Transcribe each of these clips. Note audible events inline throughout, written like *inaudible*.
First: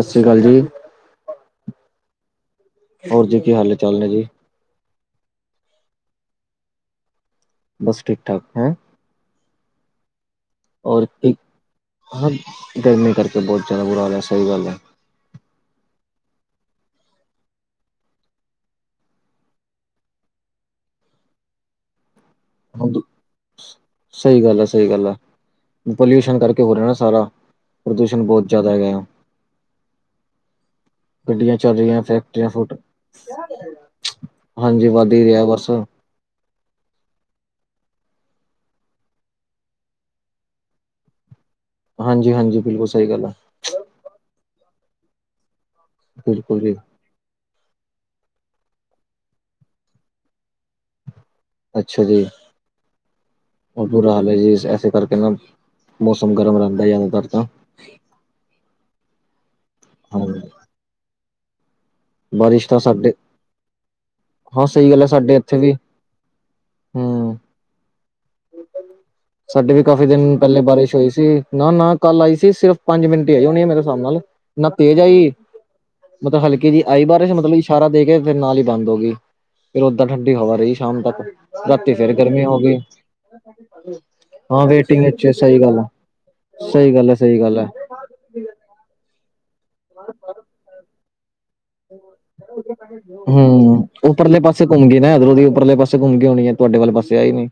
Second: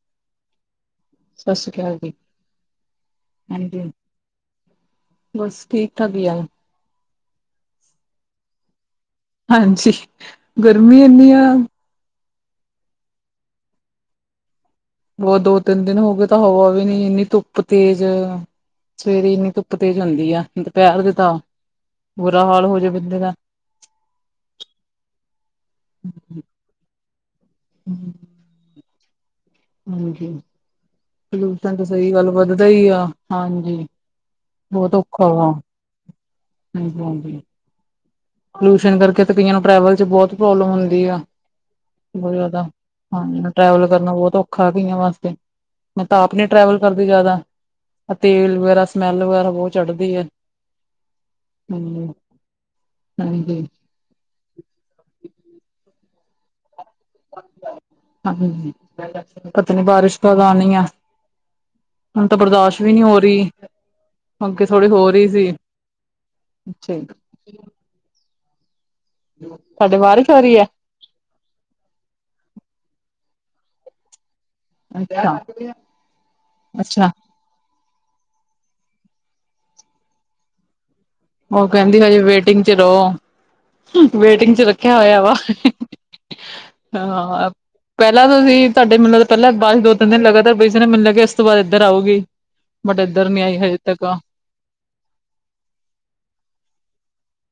ਅਸੀ ਕਾਲ ਜੀ। ਸਸ੍ਰੀ ਕਾਲ ਜੀ। ਹੋਰ ਜੀ ਕੀ ਹਾਲ ਏ ਹਾਂਜੀ ਚਾਲ ਨੇ ਜੀ? ਬਸ ਠੀਕ ਠਾਕ ਈ ਐ। ਬਸ ਠੀਕ ਠਾਕ ਹੈਂ? ਹਾਂਜੀ। ਗਰਮੀ ਔਰ ਇੰਨੀ ਕੀ ਆ ਹਨ, ਗਰਮੀ ਕਰਕੇ ਬੋਹਤ ਜਾਦਾ ਬੁਰਾ ਹਾਲ ਐ ਸਈ ਗੱਲ ਐ। ਹੋਰ ਦੋ ਤਿੰਨ ਦਿਨ ਹੋ ਗਏ ਤਾਂ ਹਵਾ ਵੀ ਨੀ ਇੰਨੀ ਧੁੱਪ ਤੇਜ਼ ਸਵੇਰੇ ਇੰਨੀ ਧੁੱਪ ਤੇਜ ਹੁੰਦੀ ਆ, ਦੁਪਹੇਰ ਦੇ ਤਾਂ ਬੁਰਾ ਹਾਲ ਹੋ ਜੇ ਬੰਦੇ ਦਾ। ਸਈ ਗੱਲ ਐ ਸਈ ਗੱਲ ਐ। ਪੋਲਿਊਸ਼ਨ ਕਰਕੇ ਹੋ ਰੇਹਾ ਨਾ ਸਾਰਾ, ਪ੍ਰਦੂਸ਼ਣ ਬੋਹਤ ਜਾਦਾ ਹੈਗਾ ਆ। ਹਾਂਜੀ *unintelligible* ਗੱਡੀਆਂ ਚੱਲ ਤੇ ਰਹੀਆਂ ਸਈ ਗੱਲ ਫੈਕਟਰੀਆਂ ਵੱਧਦਾ ਫੁੱਟ ਈ ਆ ਹਾਂਜੀ। ਹਾਂਜੀ ਵੱਧ ਈ ਰੇਆ ਬਸ। ਹਾਂਜੀ-ਹਾਂਜੀ। ਪੋਲਿਊਸ਼ਨ ਕਰਕੇ ਤੇ ਕਈਆਂ ਨੂੰ ਟਰੈਵਲ ਚ ਬੋਹਤ ਪ੍ਰੋਬਲਮ ਹੁੰਦੀ ਆ। ਹਾਂਜੀ ਬੋਤ ਹਾਂਜੀ ਜਾਦਾ ਬਿਲਕੁਲ ਸਹੀ ਗੱਲ ਹੈ ਪਾਣੀ ਦਾ ਟਰੈਵਲ ਕਰਨਾ ਬੋਹਤ ਔਖਾ ਕਈਆ ਵਾਸਤੇ, ਮੈਂ ਤਾਂ ਆਪ ਨੀ ਬਿਲਕੁਲ ਜੀ ਟਰੈਵਲ ਕਰ ਦੀ ਜਾਦਾ, ਤੇਲ ਵਗੈਰਾ ਸਮੈਲ ਵਗੈਰਾ ਬੋਹਤ ਚੜਦੀ ਐ। ਹਮ ਹਾਂਜੀ। ਬੋਹਤ ਬੁਰਾ ਹਾਲ ਐ ਜੀ, ਐਸੇ ਕਰਕੇ ਨਾ ਮੌਸਮ ਗਰਮ ਰੇਹੰਦਾ ਜ਼ਿਆਦਾਤਰ ਤਾਂ ਹਾਂਜੀ, ਪਤਾ ਨੀ ਬਾਰਿਸ਼ ਹਾਂ ਕਦ ਆਣੀ ਐ? ਹੁਣ ਤੇ ਬਾਰਿਸ਼ ਤਾਂ ਬਰਦਾਸ਼ ਵੀ ਨੀ ਸਾਡੇ ਹੋ ਰਈ, ਹਾਂ ਅੱਗੇ ਥੋੜੀ ਸਹੀ ਗੱਲ ਹੈ ਹੋ ਰਈ ਸਾਡੇ ਸੀ। ਇੱਥੇ ਵੀ ਅੱਛਾ ਜੀ। ਹਮ ਸਾਡੇ ਵੀ ਤੁਹਾਡੇ ਕਾਫੀ ਬਾਰਿਸ਼ ਦਿਨ ਹੋ ਰਹੀ ਪੇਹਲੇ ਹੈ ਬਾਰਿਸ਼ ਹੋਈ ਸੀ। ਨਾ-ਨਾ ਕੱਲ ਆਈ ਸੀ ਸਿਰਫ਼ ਪੰਜ ਮਿੰਟ ਈ ਆਈ ਹੋਣੀ ਐ ਮੇਰੇ ਸਾਬ ਨਾਲ। ਨਾ ਤੇਜ਼ ਆਈ, ਅੱਛਾ ਮਤਲਬ ਹਲਕੀ ਜੀ ਆਈ ਅੱਛਾ ਬਾਰਿਸ਼ ਮਤਲਬ ਸਾਰਾ ਦੇ ਕੇ ਫਿਰ ਨਾਲ ਈ ਬੰਦ ਹੋ ਗਈ, ਫਿਰ ਓਦਾਂ ਠੰਡੀ ਹਵਾ ਰਈ ਸ਼ਾਮ ਤੱਕ। ਉਹ ਰਾਤੀ ਕੇਹੰਦੀ ਫੇਰ ਹਜੇ ਗਰਮੀ ਹੋ ਵੇਟਿੰਗ ਚ ਗਈ ਰੋ। ਵੇਟਿੰਗ ਚ ਹਾਂ ਰੱਖੇਆ ਹੋਏਆ ਵਿੱਚ ਵਾ ਸਹੀ ਗੱਲ ਹੈ ਸਹੀ ਗੱਲ ਹੈ ਸਹੀ ਹਾਂ। ਗੱਲ ਹੈ ਪੇਹਲਾਂ ਤੁਸੀ ਤੁਹਾਡੇ ਮਤਲਬ ਪੇਹਲਾ ਬਾਰਿਸ ਦੋ ਤਿੰਨ ਦਿਨ ਲਗਾਤਾਰ ਪਈ ਸੀ ਨਾ ਮੈਨੂੰ ਲੱਗੇਆ ਉਸ ਤੋਂ ਬਾਅਦ ਇੱਧਰ ਆਊਗੀ, ਬਟ ਇੱਧਰ ਨੀ ਆਈ ਹਜੇ ਹੂੰ ਤੱਕ ਉੱਪਰਲੇ ਪਾਸੇ ਘੁੰਮਕੇ ਨਾ ਇਧਰੋਂ ਦੀ ਉੱਪਰਲੇ ਪਾਸੇ ਘੁੰਮ ਕੇ ਆਓਣੀ ਐ ਤੁਹਾਡੇ ਵਾਲੇ ਪਾਸੇ ਆਈ‌ ਨੀ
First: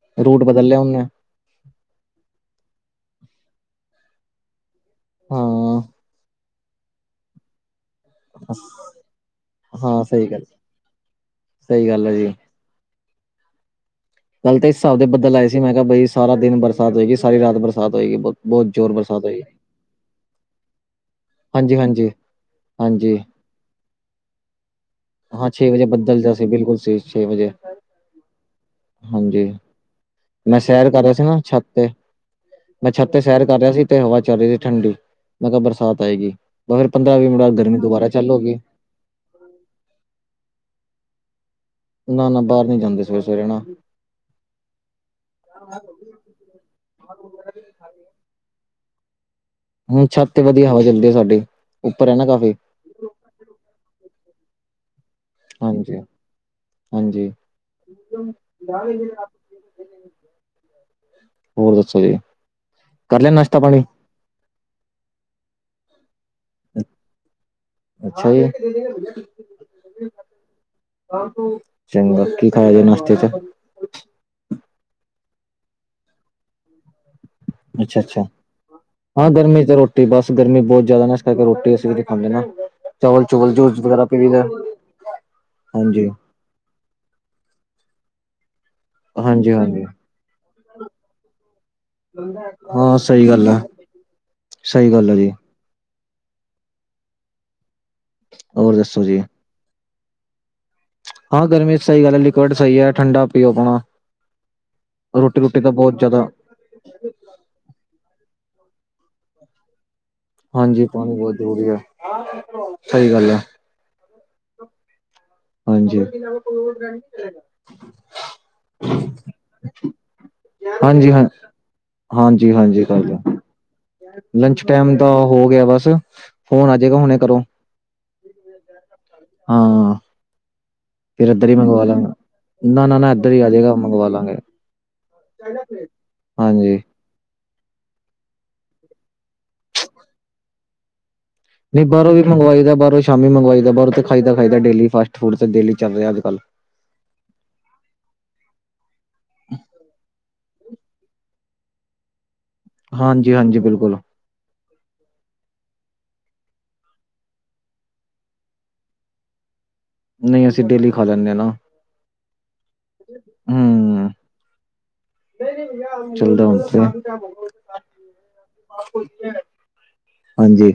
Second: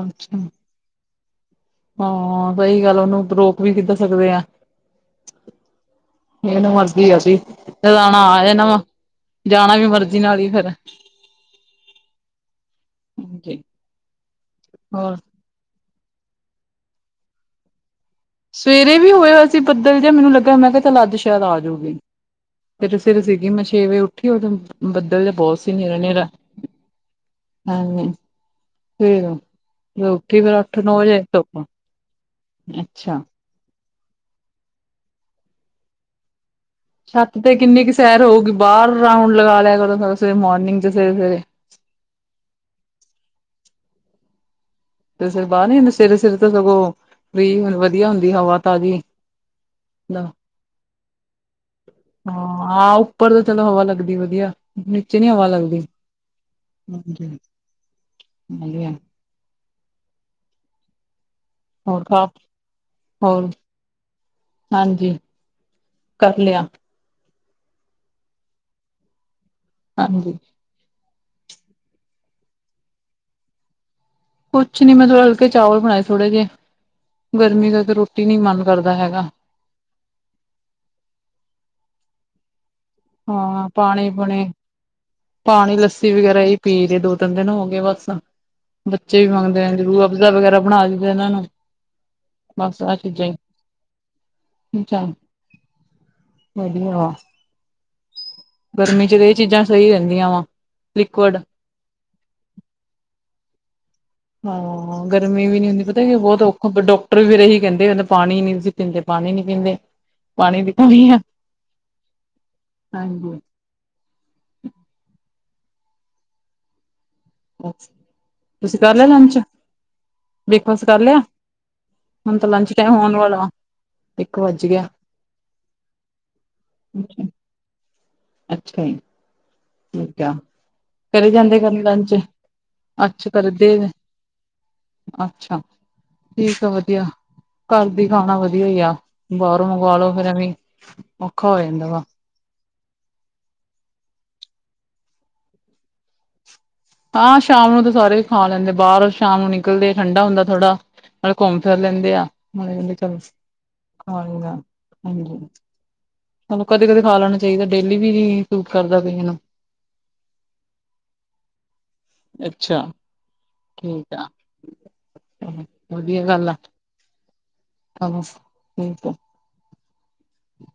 ਅੱਛਾ ਰੂਟ ਬਦਲ ਲਿਆ ਉਹਨੇ ਹਾਂ ਸਹੀ ਗੱਲ ਆ ਉਹਨੂੰ ਆਪਾਂ ਰੋਕ ਵੀ ਕਿੱਧਾਂ ਸਕਦੇ ਆ। ਹੂੰ, ਚਲੋ ਮਰਜੀ ਐ ਔਦੀ, ਜਦੋ ਆਣਾ ਆ ਜਾਣਾ ਵਾ, ਜਾਣਾ ਵੀ ਮਰਜੀ ਨਾਲ ਈ ਫਿਰ ਸਈ ਗੱਲ ਐ ਜੀ। ਹਾਂ ਜੀ, ਕੱਲ ਤੇ ਇਸ ਹਿਸਾਬ ਦੇ ਬੱਦਲ ਆਏ ਸੀ ਮੈਂ ਕਿਹਾ ਬਈ ਸਾਰਾ ਦਿਨ ਬਰਸਾਤ ਹੋਏਗੀ ਸਾਰੀ ਰਾਤ ਬਰਸਾਤ ਹੋਏਗੀ ਬੋਤ ਸਵੇਰੇ ਵੀ ਹੋਇਆ ਹੋਆ ਸੀ ਬੱਦਲ ਜਿਹਾ ਮੈਨੂੰ ਲੱਗਾ ਮੈਂ ਕਿਹਾ ਚੱਲ ਅੱਜ ਸ਼ਾਇਦ ਹਾਂਜੀ ਆਜੂਗੀ। ਹਾਂਜੀ ਤੇ ਸਵੇਰੇ ਹਾਂਜੀ, ਸਵੇਰੇ ਸੀਗੀ ਮੈਂ ਛੇ ਵਜੇ ਉੱਠੀ ਉਦੋ ਬੱਦਲ ਦਾ ਹਾਂ ਬੋਤ ਛੇ ਸੀ ਵਜੇ ਨੇਰਾ ਬੱਦਲ ਨੇਰਾ। ਜਾ ਸੀ ਬਿਲਕੁਲ ਸੀ ਛੇ ਵਜੇ, ਹਾਂਜੀ। ਫੇਰ ਹਾਂਜੀ, ਉੱਠੀ ਫੇਰ ਮੈਂ ਅੱਠ ਸੈਰ ਨੌ ਕਰ ਰਿਹਾ ਵਜੇ ਸੀ ਨਾ ਧੁੱਪ ਛੱਤ ਤੇ। ਮੈਂ ਛੱਤ ਅੱਛਾ ਤੇ ਸੈਰ ਕਰ ਰਿਹਾ ਸੀ ਤੇ ਹਵਾ ਚੱਲ ਰਹੀ ਸੀ ਠੰਡੀ, ਮੈਂ ਕਿਹਾ ਬਰਸਾਤ ਆਏਗੀ। ਪੰਦਰਾਂ ਵੀਹ ਛੱਤ ਮਿੰਟ ਤੇ ਬਾਅਦ ਗਰਮੀ ਕਿੰਨੀ ਕੁ ਦੁਬਾਰਾ ਸੈਰ ਚੱਲ ਹੋ ਹੋਊਗੀ ਗਈ। ਬਾਰ ਰਾਊਂਡ ਲਗਾ ਲਿਆ ਕਰੋ ਸਵਸੇ ਮੋਰਨਿੰਗ ਚ ਸਵੇਰੇ-ਸਵੇਰੇ। ਨਾ ਨਾ ਬਾਰ ਨੀ ਜਾਂਦੇ ਸਵੇਰੇ ਸਵੇਰੇ ਨਾ ਤੇ ਸਵੇਰੇ ਸਵੇਰੇ ਬਾਰ ਨੀ ਹੁੰਦੇ ਸਵੇਰੇ ਸਵੇਰੇ ਤਾਂ ਸਗੋਂ, ਫਰੀ ਵਧੀਆ ਹੁੰਦੀ ਹਵਾ ਤਾਜ਼ੀ। ਹੂੰ ਛੱਤ ਤੇ ਵਧੀਆ ਹਵਾ ਚੱਲਦੀ ਏ ਸਾਡੇ। ਹਾਂ ਆਹ ਉੱਪਰ ਤਾਂ ਚਲੋ ਹਵਾ ਲੱਗਦੀ ਵਧੀਆ। ਨੀਚੇ ਨੀ ਹਵਾ ਲੱਗਦੀ ਹਾਂਜੀ ਹਾਂਜੀ, *unintelligible* ਦੱਸੋ ਹੋਰ ਜੀ, *unintelligible* ਕਰ ਲਿਆ ਹੋਰ ਨਾਸ਼ਤਾ ਪਾਣੀ? ਹਾਂਜੀ, ਕਰ ਲਿਆ। ਅੱਛਾ ਜੀ। ਹਾਂਜੀ, ਚੰਗਾ ਕੀ ਖਾਇਆ ਜੇ ਨਾਸ਼ਤੇ ਚ। ਕੁਛ ਨੀ ਮਤਲਬ ਹਲਕੇ ਚਾਵਲ ਬਣਾਏ ਥੋੜੇ ਜੇ, ਗਰਮੀ ਕਰਕੇ ਰੋਟੀ ਨੀ ਮਨ ਕਰਦਾ ਹੈਗਾ। ਗਰਮੀ ਤੇ *unintelligible* ਤੇ ਬਸ ਗਰਮੀ ਬਹੁਤ ਜ਼ਿਆਦਾ ਨਾ ਇਸ ਕਰਕੇ ਰੋਟੀ ਅਸੀਂ ਵੀ ਖਾਂਦੇ ਨਾ। ਚਾਵਲ ਚੁਵਲ ਹਾਂ ਜੂਸ ਵਗੈਰਾ ਪਾਣੀ ਪੀ ਲਈਦਾ ਪੂਣੀ, ਪਾਣੀ ਹਾਂਜੀ ਲੱਸੀ ਵਗੈਰਾ ਜੀ। ਪੀ ਦੇ ਦੋ ਤਿੰਨ ਦਿਨ ਹੋ ਗਏ ਬਸ। ਬੱਚੇ ਵੀ ਮੰਗਦੇ ਆ ਹਾਂਜੀ ਰੂ ਅਬਜ਼ਾ ਵਗੈਰਾ ਬਣਾ ਦਿੰਦੇ ਆ ਇਹਨਾਂ ਨੂੰ। ਬਸ ਆਹ ਹਾਂ ਚੀਜ਼ਾਂ ਸਹੀ ਗੱਲ ਐ ਹੀ ਸਹੀ ਗੱਲ ਚੱਲ ਐ ਜੀ। ਵਧੀਆ ਵਾ ਹੋਰ ਦੱਸੋ ਗਰਮੀ ਚ ਜੀ ਤਾਂ ਇਹ ਚੀਜ਼ਾਂ ਸਹੀ ਰਹਿੰਦੀਆਂ ਵਾ। ਲਿਕੁਡ ਹਾਂ ਗਰਮੀ ਚ ਸਹੀ ਗੱਲ ਐ ਲਿਕਵਡ ਸਈ ਐ ਠੰਡਾ ਪੀਓ ਆਪਣਾ। ਹਾਂ ਰੋਟੀ ਗਰਮੀ ਵੀ ਰੋਟੀ ਨੀ ਤਾਂ ਹੁੰਦੀ ਪਤਾ ਕੀ ਜ਼ਿਆਦਾ ਬਹੁਤ ਔਖਾ ਫੇਰ ਡਾਕ *unintelligible* ਇਹੀ ਕਹਿੰਦੇ ਆ ਨਾ ਪਾਣੀ ਨੀ ਜੀ ਪੀਂਦੇ ਪਾਣੀ ਨੀ ਪੀਂਦੇ। ਪਾਣੀ ਦੀ ਹਾਂਜੀ ਕਮੀ ਪਾਣੀ ਆ ਬਹੁਤ ਜ਼ਰੂਰੀ ਐ ਸਹੀ ਗੱਲ ਹਾਂਜੀ ਐ। ਹਾਂਜੀ, ਅੱਛਾ ਤੁਸੀਂ ਕਰ ਲਿਆ ਲੰਚ, ਬ੍ਰੇਕਫਾਸਟ ਕਰ ਲਿਆ? ਹੁਣ ਤਾਂ ਲੰਚ ਹਾਂਜੀ-ਹਾਂਜੀ ਟਾਈਮ ਕਰ ਹੋਣ ਲਿਆ, ਵਾਲਾ ਇੱਕ ਲੰਚ ਵੱਜ ਗਿਆ ਟੈਮ ਤਾਂ ਹੋ ਗਿਆ ਬਸ, ਫੋਨ ਆਜੇਗਾ ਹੁਣੇ ਕਰੋ। ਅੱਛਾ ਜੀ। ਹੂੰ, ਕਆ ਕਰੀ ਜਾਂਦੇ ਕਰਨ ਲੰਚ, ਨਾ ਨਾ ਨਾ ਅੱਛ ਇੱਧਰ ਹੀ ਆ ਜਾਏਗਾ ਕਰਦੇ। ਮੰਗਵਾ ਲਾਂਗੇ ਅੱਛਾ ਠੀਕ ਆ ਹਾਂਜੀ ਵਧੀਆ ਘਰ ਦੀ ਖਾਣਾ ਵਧੀਆ ਈ ਆ ਬਾਰੋਂ ਮੰਗਵਾ ਲੋੋ ਫੇਰ ਐਂਵੀ ਨਈ ਬਾਰੋਂ ਵੀ ਮੰਗਵਾਈ ਦਾ ਬਾਰੋਂ ਸ਼ਾਮੀ ਮੰਗਵਾਈ ਦਾ ਬਾਰ ਤੇ ਖਾਈ ਦਾ-ਖਾਈ ਦਾ ਡੇਲੀ ਫਾਸ ਫੂਡ ਤੇ ਡੇਲੀ ਚੱਲ ਰਿਆ ਅੱਜ ਕੱਲ ਹਾਂ ਸ਼ਾਮ ਨੂੰ ਤਾਂ ਸਾਰੇ ਖਾ ਲੈਂਦੇ ਬਾਰ ਸ਼ਾਮ ਨੂੰ ਨਿਕਲਦੇ ਠੰਡਾ ਹੁੰਦਾ ਥੋੜਾ ਨਾਲੇ ਘੁੰਮ ਫਿਰ ਲੈਂਦੇ ਆ ਨਾਲੇ ਕੈਂਦੇ ਚਲ ਹਾਂਜੀ ਹਾਂਜੀ ਬਿਲਕੁਲ ਖਾ ਲੋ ਬਾਰ ਹਾਂਜੀ। ਹੁਣ ਕਦੇ-ਕਦੇ ਖਾ ਲੈਣਾ ਚਾਈਦਾ ਡੇਲੀ ਵੀ ਸੂਟ ਕਰਦਾ ਕਈਆਂ ਨੂੰ ਨਈ ਅਸੀ ਡੇਲੀ ਖਾ ਲੈਂਨੇ ਨਾ। ਅੱਛਾ ਹੂੰ ਠੀਕ ਆ ਚਲੋ ਵਧੀਆ ਚੱਲਦਾ ਗੱਲ ਆ ਹੁਣ ਤੇ *inaudible* ਹਾਂਜੀ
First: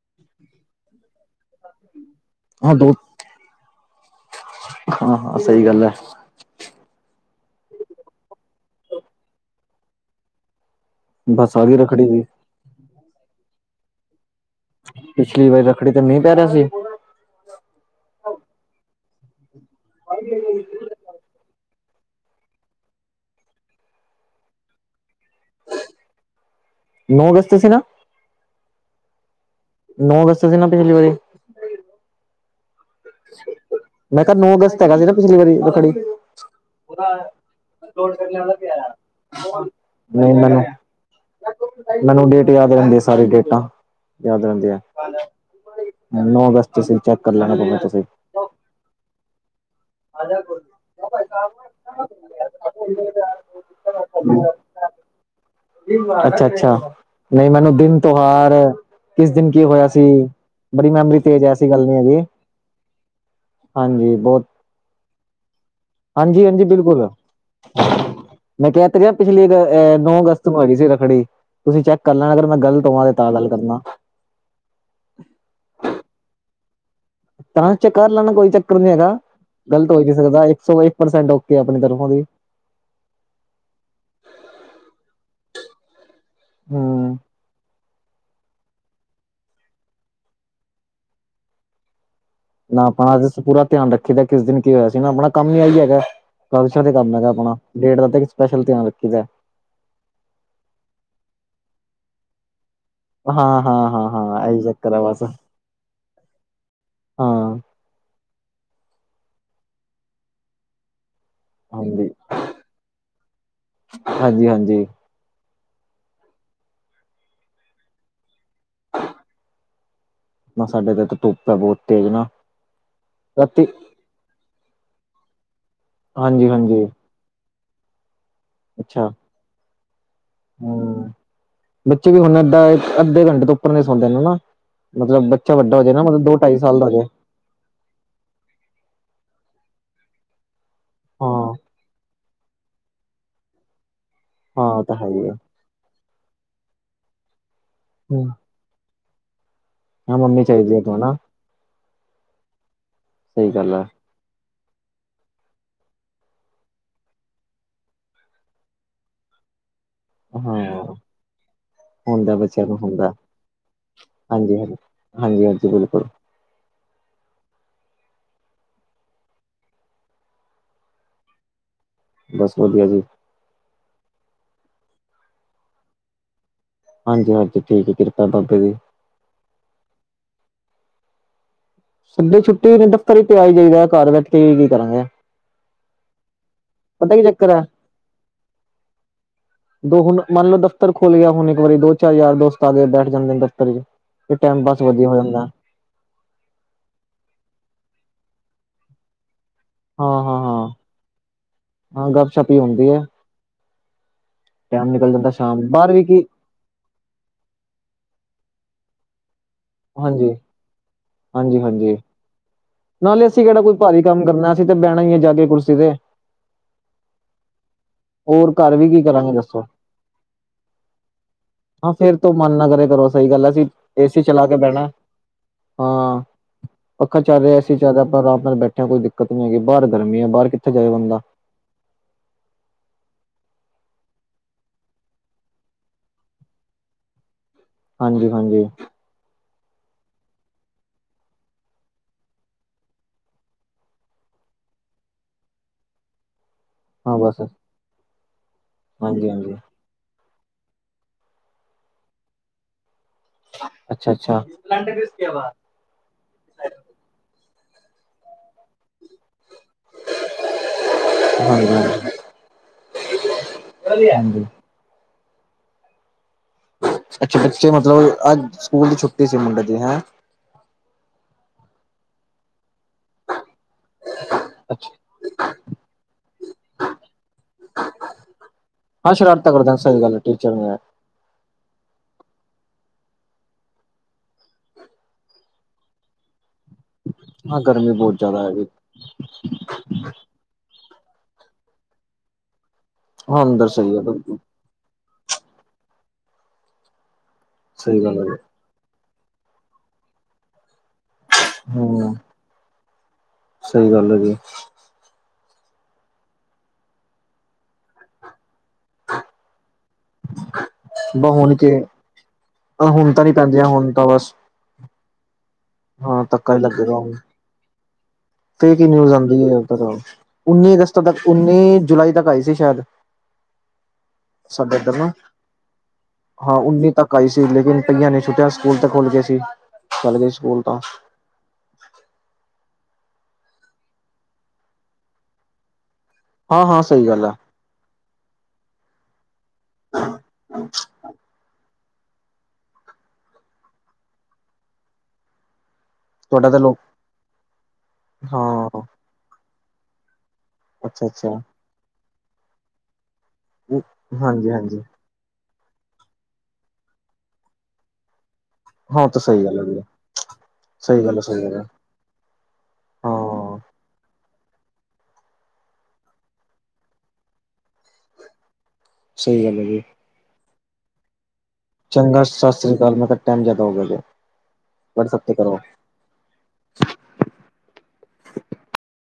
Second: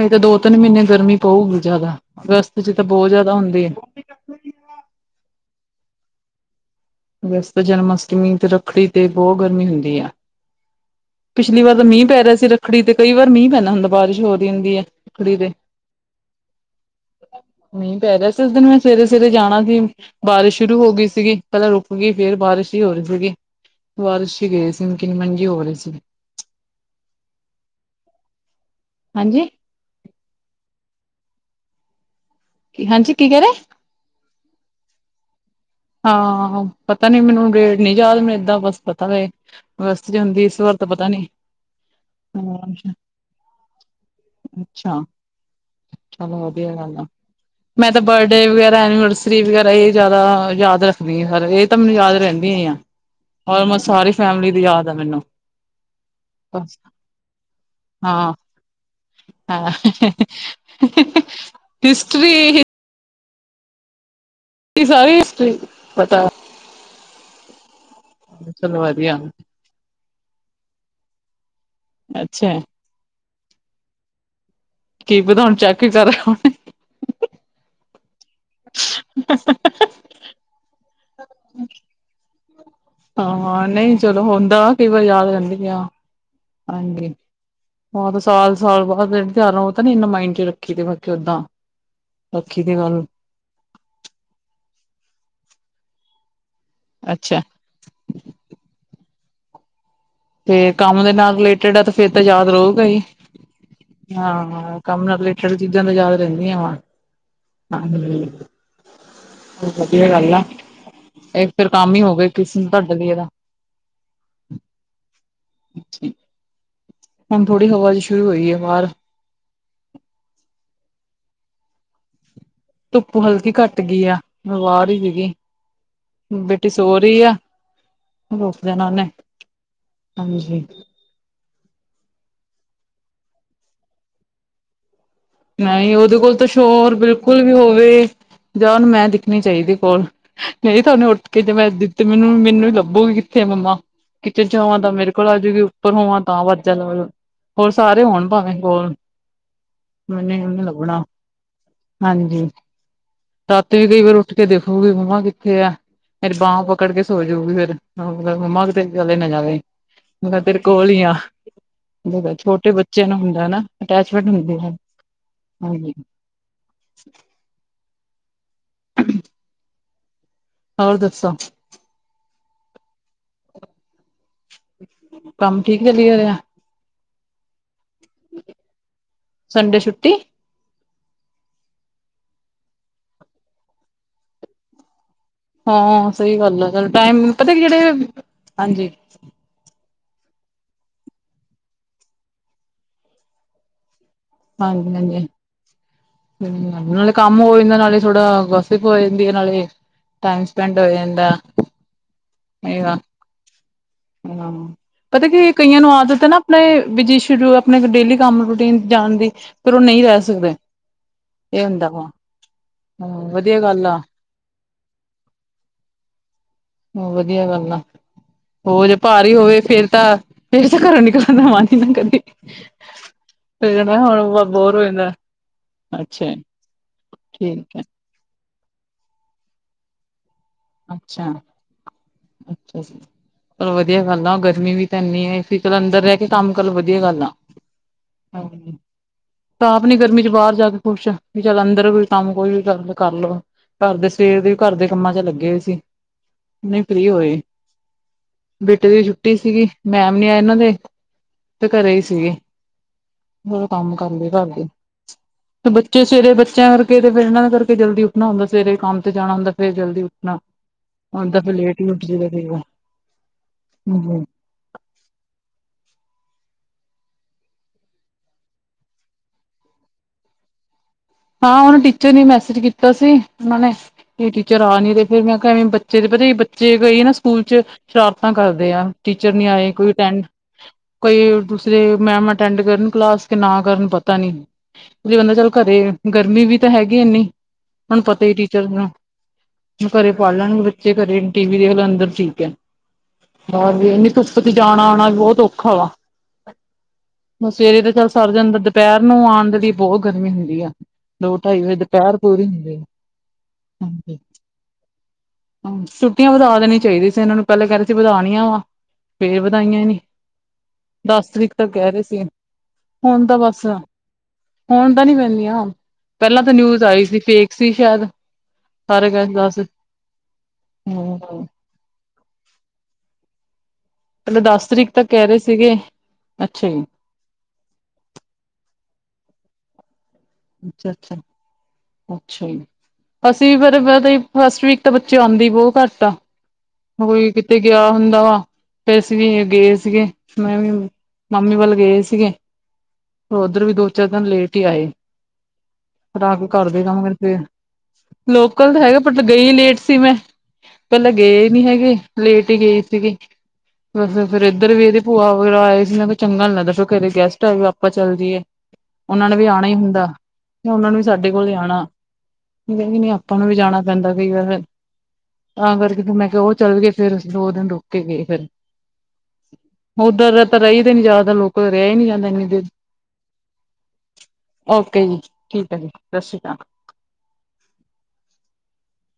ਆ ਤਾਂ ਦੋ ਤਿੰਨ ਮ੍ਹੀਨੇ ਗਰਮੀ ਪਊਗੀ ਜਾਦਾ ਅਗਸਤ 'ਚ ਤਾਂ ਬੋ ਜਾਦਾ ਹੁੰਦੀ ਏ। ਹਾਂ-ਹਾਂ ਸਈ ਗੱਲ ਏ। ਅਗਸਤ ਜਨਮ ਅਸ਼ਟਮੀ ਤੇ ਰੱਖੜੀ ਤੇ ਬੋ ਗਰਮੀ ਹੁੰਦੀ ਆ। ਬਸ ਪਿਛਲੀ ਆ ਗਈ ਵਾਰ ਮੀਂਹ ਰੱਖੜੀ ਪੈ ਦੀ ਰਿਆ ਸੀ ਰੱਖੜੀ ਤੇ ਕਈ ਵਾਰ ਮੀਂਹ ਪੈਂਦਾ ਹੁੰਦਾ ਬਾਰਸ਼ ਹੋਰ ਪਿਛਲੀ ਵਾਰੀ ਰੱਖੜੀ ਤੇ ਮੀਂਹ ਪੈ ਰਿਆ ਸੀ। ਮੀਂਹ ਪੈ ਰਿਆ ਸੀ ਇਸ ਦਿਨ ਮੈਂ ਸਵੇਰੇ- ਸਵੇਰੇ ਜਾਣਾ ਸੀ ਬਾਰਿਸ਼ ਸ਼ੁਰੂ ਹੋ ਗਈ ਸੀਗੀ। ਪੈਲਾਂ ਰੁਕ ਗਈ ਫੇਰ ਬਾਰਿਸ਼ ਈ ਹੋ ਰਈ ਸੀਗੀ ਬਾਰਿਸ਼ 'ਚ ਗਏ ਸੀ ਕਿੰਨ-ਮਿੰਨ ਹੋ ਰਈ ਸੀਗੀ। ਨੋ ਅਗਸਤ ਸੀ ਨਾ। ਹਾਂਜੀ ਨੋ ਅਗਸਤ ਦੀ ਸੀ ਨਾ ਪਿਛਲੀ ਵਾਰ ਹਾਂਜੀ ਕੀ ਕੈ ਰਏ। ਮੈਂ ਕਿਆ ਨੋ ਅਗਸਤ ਹੈਗਾ ਸੀ ਨਾ ਪਿਛਲੀ ਵਾਰੀ ਰੱਖੜੀ ਨਹੀਂ ਹਾਂ ਪਤਾ ਨੀ ਮੈਨੂੰ ਰੇਟ ਨਈ ਯਾਦ ਮੈ ਏਦਾਂ ਬਸ ਪਤਾ ਵ ਬਸ ਅਗਸਤ 'ਚ ਹੁੰਦੀ ਇਸ ਮੈਨੂੰ ਵਾਰ ਤਾਂ ਪਤਾ ਨਈ। ਮੈਨੂੰ ਡੇਟ ਯਾਦ ਰੈਂਦੀ ਆ ਸਾਰੀ ਡੇਟਾਂ ਯਾਦ ਰੈਂਦੀਆਂ। ਅੱਛਾ ਚਲੋ ਨੋ ਅਗਸਟ ਵਧੀਆ ਗੱਲ ਤੁਸੀ ਆ। ਚੈੱਕ ਕਰ ਲੈ ਬ ਮੈਂ *unintelligible* ਬਰਡੇ ਵਗੈਰਾ ਐਨੀਵਰਸਰੀ ਵਗੈਰਾ ਏ ਜਾਦਾ ਯਾਦ ਰੱਖਦੀ ਏ ਹਰ ਏ ਤਾਂ ਮੈਨੂੰ ਯਾਦ ਰੈਂਦੀ ਆਂ। ਆਲਮੋਸਟ ਸਾਰੀ ਫੈਮਿਲੀ ਦੀ ਯਾਦ ਆ ਮੈਨੂੰ ਅੱਛਾ-ਅੱਛਾ ਬਸ ਨਈ ਮੈਨੂੰ ਦਿਨ ਹਾਂ ਤਿਉਹਾਰ ਕਿਸ ਦਿਨ ਕੀ ਹੋਇਆ ਸੀ ਬੜੀ ਮੈਮਰੀ ਤੇਜ ਆ ਐਸੀ ਗੱਲ ਨੀ ਹੈਗੀ। ਹਿਸਟਰੀ ਹਾਂਜੀ ਬੋਤ ਤੇ ਸਾਰੇ ਹਿਸਟਰੀ ਪਤਾ ਹਾਂਜੀ-ਹਾਂਜੀ ਬਿਲਕੁਲ *inaudible* ਮੈਂ ਕੈ ਤੇ ਰਿਆ ਵਧੀਆ ਪਿਛਲੀ ਬਾਰ ਨੋ ਅਗਸਤ ਨੂੰ ਹੈਗੀ ਸੀ ਰੱਖੜੀ ਤੁਸੀਂ ਚੈੱਕ ਕਰ ਲੈਣਾ ਅਗਰ ਅੱਛਾ ਮੈਂ ਗਲਤ ਹੋਵਾਂ ਤੇ ਤਾਂ ਗੱਲ ਕਰਨਾ। ਕੀ ਪਤਾ ਹੁਣ ਚੈੱਕ ਈ ਕਰ ਰਿਆ ਹੋਵੇ। ਤਾਂ ਚੈਕ ਕਰ ਲੈਣਾ ਕੋਈ ਚੱਕਰ ਨੀ ਹੈਗਾ ਗਲਤ ਹੋ ਨੀ ਸਕਦਾ ਇੱਕ ਸੌ ਪਰ ਸਾਡਾ ਓਕੇ ਆ ਆਪਣੀ ਤਰਫੋ ਜੀ। ਹਾਂ-ਹਾਂ ਨਈ ਚਲੋ ਹੁੰਦਾ ਕਈ ਵਾਰ ਯਾਦ ਰੈਂਦੀ ਆ ਹਾਂਜੀ। ਹਮ ਹਾਂ ਤੇ ਸਾਲ-ਸਾਲ ਬਾਦ ਜੇੜੇ ਤਿਉਹਾਰ ਓ ਤਾਂ ਨੀ ਇਨਾ ਮਾਈੰਡ 'ਚ ਰੱਖੀ ਦੇ ਬਾਕੀ ਓਦਾਂ ਰੱਖੀ ਦੀ ਨਾ ਗੱਲ ਆਪਣਾ ਜ ਪੂਰਾ ਧਿਆਨ ਰੱਖੇ ਦਾ ਕਿਸ ਦਿਨ ਕੀ ਹੋਇਆ ਸੀ ਨਾ ਆਪਣਾ ਕੰਮ ਨੀ ਆਈ ਹੈਗਾ। ਕਲਚਰ ਤੇ ਕੰਮ ਹੈਗਾ ਅੱਛਾ ਆਪਣਾ ਡੇਟ ਦਾ ਤਾਂ ਇੱਕ ਸਪੈਸ਼ਲ ਧਿਆਨ ਰੱਖੀ ਦਾ ਤੇ ਕੰਮ ਦੇ ਨਾਲ ਰਿਲੇਟਡ ਆ ਤੇ ਫੇਰ ਤਾਂ ਯਾਦ ਰਊਗਾ ਈ। ਹਾਂ-ਹਾਂ-ਹਾਂ-ਹਾਂ ਆਈ ਚੱਕਰ ਏ ਵੈਸੇ ਰਿਲੇਟਡ ਚੀਜ਼ਾਂ ਤੇ ਯਾਦ ਰਹਿੰਦੀਆਂ ਵਾ ਹਾਂਜੀ। ਵਧੀਆ ਗੱਲ ਆ, ਇਹ ਫੇਰ ਕੰਮ ਹੀ ਹਾਂਜੀ ਹੋਵੇ ਕਿਸ ਨੂੰ ਤੁਹਾਡੇ ਲਈ ਇਹਦਾ। ਹਾਂਜੀ-ਹਾਂਜੀ। ਹੁਣ ਥੋੜੀ ਹਵਾ ਜੀ ਸ਼ੁਰੂ ਹੋਈ ਏ ਬਾਹਰ। ਨਾ ਸਾਡੇ ਤੇ ਤਾਂ ਧੁੱਪ ਹੈ ਬਹੁਤ ਤੇਜ਼ ਨਾ। ਧੁੱਪ ਹਲਕੀ ਰਾਤੀ ਘੱਟ ਗਈ ਆ, ਮੈਂ ਬਾਹਰ ਹੀ ਸੀਗੀ। ਹਾਂਜੀ ਬੇਟੀ ਹਾਂਜੀ ਸੋ ਰਹੀ ਆ, ਹੁਣ ਉੱਠ ਜਾਣਾ ਓਹਨੇ। ਹਮ ਬੱਚੇ ਵੀ ਹੁਣ ਏਧਾਂ ਅੱਧੇ ਘੰਟੇ ਤੋਂ ਉੱਪਰ ਨ ਸੌਂਦੇ ਨੇ ਨਾ ਮਤਲਬ ਵੱਡਾ ਹੋ ਜਾਏ ਨਹੀਂ ਨਾ ਉਹਦੇ ਮਤਲਬ ਕੋਲ ਦੋ ਤਾਂ ਢਾਈ ਸਾਲ ਦਾ ਹੋ ਸ਼ੋਰ ਜਾਏ ਬਿਲਕੁਲ ਬਿਲਕੁਲ ਵੀ ਹੋਵੇ ਜਾਂ ਉਹਨੂੰ ਮੈਂ ਦਿਖਣੀ ਚਾਹੀਦੀ ਕੋਲ ਨਹੀਂ ਤਾਂ ਓਹਨੇ ਉੱਠ ਹਾਂ ਕੇ ਜੇ ਮੈਂ ਤੇ ਮੈਨੂੰ-ਮੈਨੂੰ ਈ ਲੱਭੂਗੀ ਕਿੱਥੇ ਆ ਮੰਮਾ। ਕਿਚਨ ਹਾਂ ਹੋਵਾਂ ਉਹ ਤਾਂ ਹੈ ਮੇਰੇ ਹੀ ਕੋਲ ਹੈ ਆ ਜਾੂਗੀ, ਉੱਪਰ ਹੋਵਾਂ ਤਾਂ ਵਾਜਾਂ ਨਾਲ। ਹੋਰ ਸਾਰੇ ਹੋਣ ਹੂੰ, ਭਾਵੇਂ ਕੋਲ ਹਾਂ ਮੰਮੀ ਨੂੰ ਚਾਹੀਦੀ ਹੈ ਤੂੰ ਲੱਭਣਾ ਨਾ ਹਾਂਜੀ। ਸਹੀ ਗੱਲ ਰਾਤੀ ਹੈ ਵੀ ਕਈ ਵਾਰ ਉੱਠ ਕੇ ਦੇਖੂਗੀ ਮੰਮਾ ਕਿੱਥੇ ਆ। ਫੇਰ ਬਾਂਹ ਪਕੜ ਕੇ ਸੋ ਜਾਊਗੀ ਫੇਰ ਮੰਮਾ ਕਿਤੇ ਚਲੇ ਨਾ ਜਾਵੇ। ਮੈ ਤੇਰੇ ਹਾਂ ਕੋਲ ਈ ਆ। ਜਿਵੇ ਛੋਟੇ ਬੱਚੇ ਨੂੰ ਹੁੰਦਾ ਨਾ, ਅਟੈਚਮੈਂਟ ਹੁੰਦੀ ਹੈ। ਹਾਂਜੀ-ਹਾਂਜੀ, ਹਾਂਜੀ ਬਿਲਕੁਲ। ਹੋਰ ਦੱਸੋ? ਬਸ ਵਧੀਆ ਜੀ‌। ਕੰਮ ਠੀਕ ਚਲੀ ਜਾ ਰਿਹਾ? ਹਾਂਜੀ-ਹਾਂਜੀ ਠੀਕ ਹੈ, ਕਿਰਪਾ ਬਾਬੇ ਦੀ। ਸੰਡੇ ਛੁੱਟੀ? ਸੱਡੇ ਛੁੱਟੀ ਮੈ ਦਫ਼ਤਰ ਹੀ ਪੈਅ ਇ ਜਾਈਦਾ, ਘਰ ਬੈਠ ਕੇ ਕੀ ਕਰਾਂਗਾ। ਹਾਂ ਸਹੀ ਗੱਲ ਆ, ਚਲ ਟਾਈਮ ਚੱਕਰ ਪਤਾ ਹੈ ਕੀ ਜਿਹੜੇ, ਹਾਂਜੀ। ਦੋ ਹੁਣ ਮੰਨ ਲਓ ਦਫ਼ਤਰ ਖੋਲ੍ਹ ਗਿਆ ਹੁਣ ਇੱਕ ਵਾਰੀ, ਦੋ-ਚਾਰ ਯਾਰ ਦੋਸਤ ਆ ਗਏ ਬੈਠ ਜਾਂਦੇ ਨੇ ਦਫ਼ਤਰ ਚ। ਤੇ ਟਾਈਮ ਪਾਸ ਵਧੀਆ ਹੋ ਹਾਂਜੀ-ਹਾਂਜੀ। ਜਾਂਦਾ ਹਮ, ਨਾਲੇ ਕੰਮ ਹੋ ਜਾਂਦਾ। ਨਾਲੇ ਥੋੜਾ ਗੋਸਿਪ ਹੋ ਜਾਂਦੀ ਏ ਨਾਲੇ ਹਾਂ ਹਾਂ ਟਾਈਮ ਹਾਂ ਸਪੈੰਡ ਹੋ ਜਾਂਦਾ। ਹਾਂ ਗੱਪ ਸ਼ੱਪ ਹੀ ਹੁੰਦੀ ਇਹਗਾ ਹੈ ਹਮ ਟਾਈਮ ਨਿਕਲ ਪਤਾ ਜਾਂਦਾ ਕੀ, ਸ਼ਾਮ ਕਈਆਂ ਨੂੰ ਬਾਹਰ ਵੀ ਆਦਤ ਕੀ ਐ ਨਾ ਆਪਣੇ ਬੀਜੀ ਸ਼ੂਡੇਅ ਆਪਣੇ ਡੇਲੀ ਡੇਲੀ ਕੰਮ ਰੂਟੀਨ ਜਾਣ ਦੀ। ਉਹ ਨਹੀਂ ਰਹਿ ਹਾਂਜੀ, ਸਕਦੇ ਇਹ ਹੁੰਦਾ ਹਾਂਜੀ-ਹਾਂਜੀ, ਵਾ ਹਾਂ ਨਾਲੇ ਅਸੀਂ ਕਿਹੜਾ ਵਧੀਆ ਕੋਈ ਗੱਲ ਆ ਭਾਰੀ ਕੰਮ ਕਰਨਾ। ਤੇ ਬਹਿਣਾ ਈ ਹੈ ਜਾ ਕੇ ਕੁਰਸੀ ਤੇ। ਹਮ, ਵਧੀਆ ਗੱਲ ਆ। ਘਰ ਹੋਰ ਵੀ ਜੇ ਕੀ ਭਾਰੀ ਕਰਾਂਗੇ ਹੀ ਹੋਵੇ, ਦੱਸੋ ਫੇਰ ਤਾਂ ਫੇਰ ਤਾਂ ਘਰੋਂ ਨਿਕਲਣ ਦਾ ਮਨ ਹੀ ਨਾ ਹਾਂ ਫੇਰ ਕਰੇ। ਤੋਂ ਮਨ ਨਾ ਕਰੇ ਘਰੋ ਸਹੀ ਗੱਲ ਆ। ਅਸੀ ਫੇਰ ਨਾ ਏਸੀ ਹੁਣ ਚਲਾ ਕੇ ਬੋਰ ਹੋ ਬਹਿਣਾ। ਜਾਂਦਾ ਹਾਂ, ਅੱਛਾ ਪੱਖਾ ਚੱਲ ਰਿਹਾ ਠੀਕ ਅਸੀ ਹੈ ਚੱਲ ਆਪਾਂ ਅਰਾਮ ਨਾਲ ਬੈਠੇ ਆ, ਕੋਈ ਦਿੱਕਤ ਨੀ ਹੈਗੀ ਬਾਹਰ ਗਰਮੀ ਹੈ ਬਾਹਰ ਕਿੱਥ ਅੱਛਾ, ਅੱਛਾ ਜੀ। ਚਲੋ ਵਧੀਆ ਗੱਲ ਆ। ਗਰਮੀ ਵੀ ਤਾਂ ਇੰਨੀ ਏ ਈ ਸੀ ਚ ਅੰਦਰ ਰਹਿ ਕੇ ਕੰਮ ਕਰਲੋ ਵਧੀਆ ਗੱਲ ਆ। ਹਾਂਜੀ। ਤਾਂ ਆਪ ਨੀ ਗਰਮੀ ਚ ਬਾਹਰ ਜਾ ਕੇ ਖੁਸ਼ ਵੀ ਚੱਲ ਅੰਦਰ ਕੋਈ ਕੰਮ ਕੋਈ ਵੀ ਗਾ ਕਰ ਲਓ। ਘਰ ਦੇ ਸਵੇਰ ਦੇ ਈ ਘਰ ਦੇ ਕੰਮਾਂ ਚ ਲੱਗੇ ਗੇ ਸੀ। ਹੁਣ ਫ੍ਰਰੀ ਹਾਂ ਹੋਏ, ਬਸ ਬੇਟੇ ਦੀ ਹਾਂਜੀ ਛੁੱਟੀ ਹਾਂਜੀ ਸੀਗੀ। ਮੈਮ ਨੀ ਆਏ ਇਹਨਾਂ ਦੇ, ਤੇ ਘਰੇ ਹੀ ਸੀਗੇ। ਹੋਰ ਕੰਮ ਅੱਛਾ ਕਰਲੇ ਅੱਛਾ ਘਰ ਦੇ। ਬੱਚੇ ਸਵੇਰੇ ਬੱਚਿਆਂ ਕਰਕੇ ਫਿਰ ਇਹਨਾਂ ਦੇ ਕਰਕੇ ਜਲਦੀ ਉੱਠਣਾ ਹੁੰਦਾ, ਸਵੇਰੇ ਕੰਮ ਤੇ ਜਾਣਾ ਹੁੰਦਾ, ਫੇਰ ਜਲਦੀ ਉਠ ਨਾ, ਹੁਣ ਤਾਂ ਫਿਰ ਲੇਟ ਈ ਉਠ ਹਾਂਜੀ ਜਾਉਗਾ ਫਿਰ ਹਾਂਜੀ ਅੱਛਾ, ਬੱਚੇ ਮਤਲਬ ਅ ਅੱਜ ਸਕੂਲ ਦੀ ਛੁੱਟੀ ਸੀ ਮੁੰਡੇ ਦੀ ਹੈਂ? ਹਾਂ, ਓਨੇ ਟੀਚਰ ਨੇ ਮੈਸੇਜ ਕੀਤਾ ਸੀ, ਉਹਨਾਂ ਨੇ ਕੀ ਟੀਚਰ ਆ ਅੱਛਾ ਨਹੀ ਰਹੇ ਤੇ ਫਿਰ ਮੈਂ ਕਿਹਾ ਵ ਬੱਚੇ ਦੇ ਪਤਾ ਬੱਚੇ ਗਏ ਨਾ ਸਕੂਲ ਚ ਸ਼ਰਾਰਤਾਂ ਕਰਦੇ ਆ, ਹਾਂ ਟੀਚਰ ਨੀ ਸ਼ਰਾਰਤਾਂ ਆਏ ਕਰਦਾ ਕੋਈ ਸਹੀ ਗੱਲ ਹੈ ਅਟੈਂਡ ਟੀਚਰ ਨੇ ਕੋਈ ਦੂਸਰੇ ਮੈਮ ਅਟੈਂਡ ਕਰਨ ਕਲਾਸ ਕੇ ਨਾ ਕਰਨ ਪਤਾ ਨਹੀਂ। ਵੀ ਐਨਾ ਚੱਲ ਘਰੇ ਗਰਮੀ ਵੀ ਤਾਂ ਹੈਗੀ ਏਨੀ, ਹਾਂ ਗਰਮੀ ਹੁਣ ਬਹੁਤ ਪਤਾ ਹੀ ਜ਼ਿਆਦਾ ਹੈਗੀ ਟੀਚਰਜ਼ ਨੂੰ ਵੀ ਘਰੇ ਪੜ ਲੈਣਗੇ ਬੱਚੇ ਘਰੇ ਆ ਟੀ ਵੀ ਦੇਖ ਲੈਣ ਅੰਦਰ ਠੀਕ ਐ। ਹਾਂ ਅੰਦਰ ਬਾਹਰ ਵੀ ਸਹੀ ਹੈ ਇੰਨੀ ਧੁੱਪ ਜਾਣਾ ਆਣਾ ਵੀ ਬਹੁਤ ਔਖਾ ਵਾ, ਮ ਸਵੇਰੇ ਤੇ ਸਹੀ ਚੱਲ ਗੱਲ ਸਰ ਹੈ ਜਾਂਦਾ ਦੁਪਿ ਹਰ ਨੂੰ ਆਣ ਦੇ ਲਈ ਬਹੁਤ ਗਰਮੀ ਹੁੰਦੀ ਆ। ਦੋ -ਢਾਈ ਵਜੇ ਹਮ ਦੁਪਹਿਰ ਪੂਰੀ ਹੁੰਦੀ ਆ, ਸਹੀ ਗੱਲ ਹਾਂਜੀ। ਹੈਗੀ ਛੁੱਟੀਆ ਵਧਾ ਦੇਣੀ ਚਾਹੀਦੀ ਸੀ ਇਹਨਾਂ ਨੂੰ, ਪਹਿਲਾਂ ਕਹਿੰਦੇ ਸੀ ਵਧਾਉਣੀਆਂ ਵਾ ਫੇਰ ਵਧਾਈਆਂ ਨੀ। ਦਸ ਬ ਤਰੀਕ ਹੁਣ ਤੱਕ ਕੇ ਕਹਿ ਰਹੇ ਸੀ, ਹੁਣ ਨੀ ਤਾਂ ਬਸ ਪੈਂਦੀਆਂ ਹੁਣ ਤਾਂ ਬਸ ਹੁਣ ਤਾਂ ਨਹੀਂ ਪੈਂਦੀਆਂ। ਹਾਂ ਪਹਿਲਾਂ ਤਾਂ ਧੱਕਾ ਹੀ ਨਿਊਜ਼ ਲੱਗੇਗਾ ਆਈ ਹੁਣ ਸੀ, ਫੇਕ ਸੀ ਸ਼ਾਇਦ। ਫੇਕ ਹੀ ਸਾਰੇ ਨਿਊਜ਼ ਕਹਿ ਆਂਦੀ ਹੈ ਦਸ ਜ਼ਿਆਦਾਤਰ, ਉੱਨੀ ਅਗਸਤ ਤੱਕ, ਉੱਨੀ ਜੁਲਾਈ ਤੱਕ ਆਈ ਸੀ ਸ਼ਾਇਦ। ਪਹਿਲਾਂ ਦਸ ਸਾਡੇ ਤਰੀਕ ਇੱਧਰ ਤੱਕ ਨਾ ਕਹਿ ਰਹੇ ਸੀਗੇ, ਹਾਂ ਅੱਛਾ ਜੀ। ਉੱਨੀ ਤੱਕ ਆਈ ਸੀ ਲੇਕਿਨ, ਕਈਆਂ ਨੇ ਸੋਚਿਆ ਸਕੂਲ ਤੇ ਖੁਲ ਗਏ ਸੀ, ਚੱਲ ਗਏ। ਸਕੂਲ ਤਾਂ ਅੱਛਾ -ਅੱਛਾ। ਅੱਛਾ ਜੀ। ਅਸੀਂ ਫਿਰ ਪਤਾ ਈ ਆ ਫਸਟ ਵੀਕ ਤਾਂ ਬੱਚੇ ਆਉਂਦੇ ਬਹੁਤ ਘੱਟ ਆ। ਹਾਂ ਹਾਂ ਸਹੀ ਗੱਲ ਓਈ ਆ ਕਿਤੇ ਗਿਆ ਹੁੰਦਾ ਵਾ, ਤੇ ਅਸੀਂ ਵੀ ਗਏ ਸੀਗੇ, ਮੈਂ ਵੀ ਮੰਮੀ ਵੱਲ ਗਏ ਸੀਗੇ। ਉੱਧਰ ਵੀ ਦੋ -ਚਾਰ ਦਿਨ ਲੇਟ ਹੀ ਆਏ। ਰਾ ਤੁਹਾਡਾ ਤਾਂ ਘਰ ਲੋਕ ਦੇ ਕੰਮ ਕਰ ਕੇ ਫਿਰ ਲੋਕਲ ਤਾਂ ਹਾਂ ਹੈਗਾ ਬਟ ਗਈ ਲੇਟ ਸੀ ਮੈਂ। ਅੱਛਾ ਪਹਿਲਾਂ ਅੱਛਾ ਗਏ ਨੀ ਹੈਗੇ, ਲੇਟ ਹੀ ਗਏ ਸੀਗੇ, ਬਸ ਫਿਰ ਹਾਂਜੀ ਇੱਧਰ ਹਾਂਜੀ ਵੀ ਏਦੇ ਭੂਆ ਵਗੈਰਾ ਆਏ ਸੀ ਚੰਗਾ ਨੀ ਲੱਗਦਾ ਫਿਰ ਘਰੇ ਗੈਸਟ ਆਏ ਵੀ ਆਪਾਂ ਚੱਲ ਜੀਏ। ਹਾਂ ਤਾਂ ਉਹਨਾਂ ਨੇ ਸਹੀ ਵੀ ਗੱਲ ਹੈ ਆਣਾ ਹੀ ਵੀਰੇ ਹੁੰਦਾ, ਉਹਨਾਂ ਨੂੰ ਵੀ ਸਹੀ ਗੱਲ ਹੈ ਸਾਡੇ ਸਹੀ ਕੋਲ ਈ ਗੱਲ ਹੈ ਆਣਾ ਨਹੀਂ-ਨਹੀਂ ਆਪਾਂ ਨੂੰ ਵੀ ਹਾਂ ਜਾਣਾ ਪੈਂਦਾ ਕਈ ਵਾਰ ਫਿਰ ਤਾਂ ਕਰਕੇ ਮੈਂ ਕਿਹਾ ਉਹ ਚੱਲ ਗਏ ਫਿਰ ਅਸੀਂ ਦੋ ਦਿਨ ਰੁਕ ਕੇ ਗਏ ਫਿਰ। ਸਹੀ ਗੱਲ ਹੈ ਜੀ। ਉੱਧਰ ਤਾਂ ਰਹੀਦਾ ਨੀ ਜਾਦਾ ਲੋਕ ਰਿਹਾ ਹੀ ਨੀ ਚੰਗਾ ਜਾਂਦਾ ਇੰਨੀ ਸਸ ਦੇਰ ਸ੍ਰੀ ਅਕਾਲ, ਮੈਂ ਕਿਹਾ ਟਾਈਮ ਜ਼ਿਆਦਾ ਹੋ ਗਿਆ ਜੇ। ਓਕੇ ਜੀ, ਵਟਸਐਪ ਤੇ ਕਰੋ ਠੀਕ ਹੈ ਜੀ, ਸਤਿ ਸ਼੍ਰੀ ਅਕਾਲ।